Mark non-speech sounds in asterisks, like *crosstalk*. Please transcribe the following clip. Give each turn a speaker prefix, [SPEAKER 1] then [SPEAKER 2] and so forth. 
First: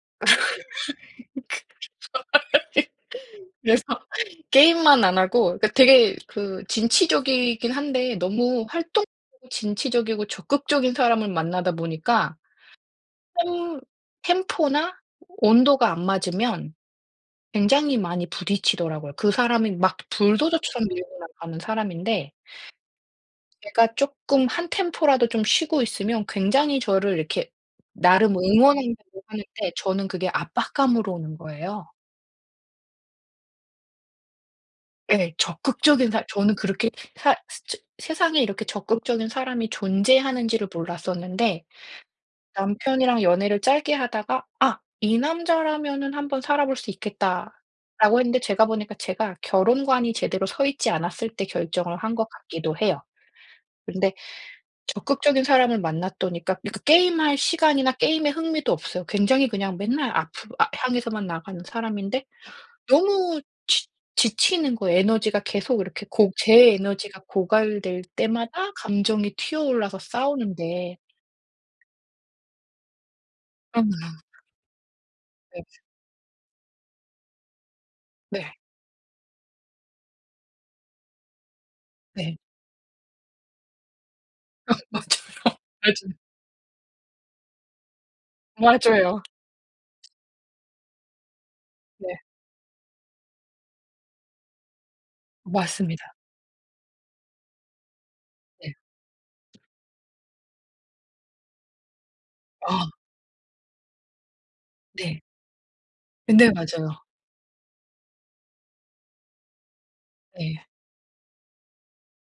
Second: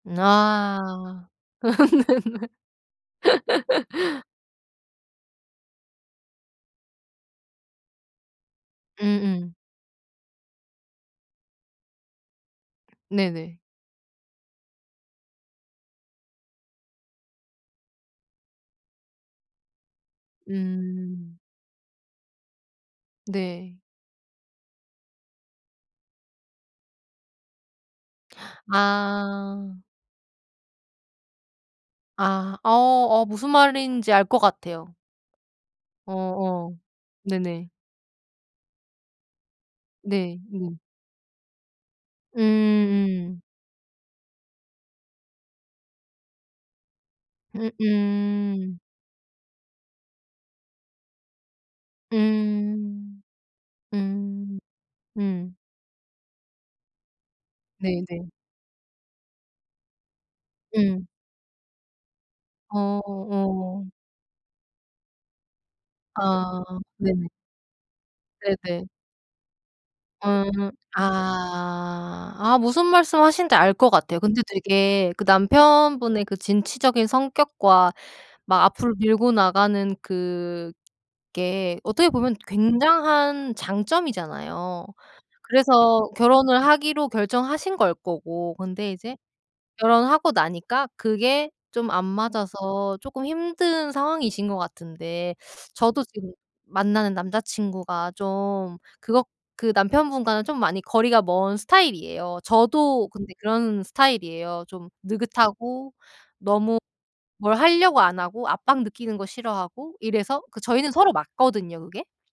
[SPEAKER 1] 아.
[SPEAKER 2] *laughs*
[SPEAKER 1] *laughs* 네네.
[SPEAKER 2] 그래서
[SPEAKER 1] *laughs*
[SPEAKER 2] 게임만 안 하고 그 되게 그 진취적이긴 한데 너무 활동
[SPEAKER 1] 음음.
[SPEAKER 2] 진취적이고 적극적인 사람을 만나다 보니까
[SPEAKER 1] 네네.
[SPEAKER 2] 템 템포나 온도가 안 맞으면 굉장히 많이 부딪히더라고요. 그 사람이 막 불도저처럼 밀고
[SPEAKER 1] 음.
[SPEAKER 2] 나가는 사람인데
[SPEAKER 1] 네.
[SPEAKER 2] 제가 쪼끔 한 템포라도 좀 쉬고 있으면 굉장히 저를 이렇게 나름 응원한다고 하는데
[SPEAKER 1] 아.
[SPEAKER 2] 저는 그게 압박감으로 오는 거예요.
[SPEAKER 1] 아. 어 어 무슨 말인지 알 것 같아요.
[SPEAKER 2] 예. 적극적인 사 저는
[SPEAKER 1] 어어
[SPEAKER 2] 그렇게 사 스
[SPEAKER 1] 네네.
[SPEAKER 2] 저 세상에 이렇게 적극적인 사람이
[SPEAKER 1] 네.
[SPEAKER 2] 존재하는지를
[SPEAKER 1] 음.
[SPEAKER 2] 몰랐었는데
[SPEAKER 1] 음
[SPEAKER 2] 남편이랑
[SPEAKER 1] 음.
[SPEAKER 2] 연애를 짧게 하다가 '아 이 남자라면은 한번 살아 볼 수
[SPEAKER 1] 음
[SPEAKER 2] 있겠다.'라고 했는데 제가
[SPEAKER 1] 음.
[SPEAKER 2] 보니까 제가 결혼관이 제대로 서 있지 않았을 때 결정을 한 것 같기도 해요.
[SPEAKER 1] 음.
[SPEAKER 2] 근데
[SPEAKER 1] 음.
[SPEAKER 2] 적극적인
[SPEAKER 1] 음.
[SPEAKER 2] 사람을 만났더니까 그 그 게임할 시간이나 게임에
[SPEAKER 1] 네네.
[SPEAKER 2] 흥미도 없어요. 굉장히 그냥 맨날 앞으로 앞
[SPEAKER 1] 응.
[SPEAKER 2] 향해서만 나가는 사람인데
[SPEAKER 1] 어 어
[SPEAKER 2] 너무 지
[SPEAKER 1] 어.
[SPEAKER 2] 지치는 거예요. 에너지가 계속 이렇게 고
[SPEAKER 1] 아
[SPEAKER 2] 제 에너지가
[SPEAKER 1] 네네.
[SPEAKER 2] 고갈될 때마다
[SPEAKER 1] 네네.
[SPEAKER 2] 감정이 튀어 올라서
[SPEAKER 1] 음.
[SPEAKER 2] 싸우는데
[SPEAKER 1] 아. 아 무슨 말씀 하시는지 알 것
[SPEAKER 2] 그럼요.
[SPEAKER 1] 같아요. 근데 되게 그
[SPEAKER 2] 네.
[SPEAKER 1] 남편분의 그 진취적인 성격과
[SPEAKER 2] 네.
[SPEAKER 1] 막 앞으로 밀고 나가는 그게 어떻게 보면
[SPEAKER 2] 네.
[SPEAKER 1] 굉장한
[SPEAKER 2] 어
[SPEAKER 1] 장점이잖아요.
[SPEAKER 2] 맞아요.
[SPEAKER 1] 그래서
[SPEAKER 2] 맞아요.
[SPEAKER 1] 결혼을 하기로 결정하신 걸 거고. 근데 이제
[SPEAKER 2] 맞아요.
[SPEAKER 1] 결혼하고 나니까 그게 좀 안
[SPEAKER 2] 네.
[SPEAKER 1] 맞아서 쪼끔 힘든 상황이신 것 같은데 저도
[SPEAKER 2] 맞습니다.
[SPEAKER 1] 지금 만나는 남자친구가
[SPEAKER 2] 네.
[SPEAKER 1] 좀 그것 그 남편분과는 좀 많이 거리가 먼 스타일이에요.
[SPEAKER 2] 아.
[SPEAKER 1] 저도 근데 그런 스타일이에요. 좀
[SPEAKER 2] 네.
[SPEAKER 1] 느긋하고
[SPEAKER 2] 네.
[SPEAKER 1] 너무
[SPEAKER 2] 맞아요.
[SPEAKER 1] 뭘 하려고 안 하고 압박 느끼는 거 싫어하고 이래서 그
[SPEAKER 2] 네.
[SPEAKER 1] 저희는 서로 맞거든요 그게.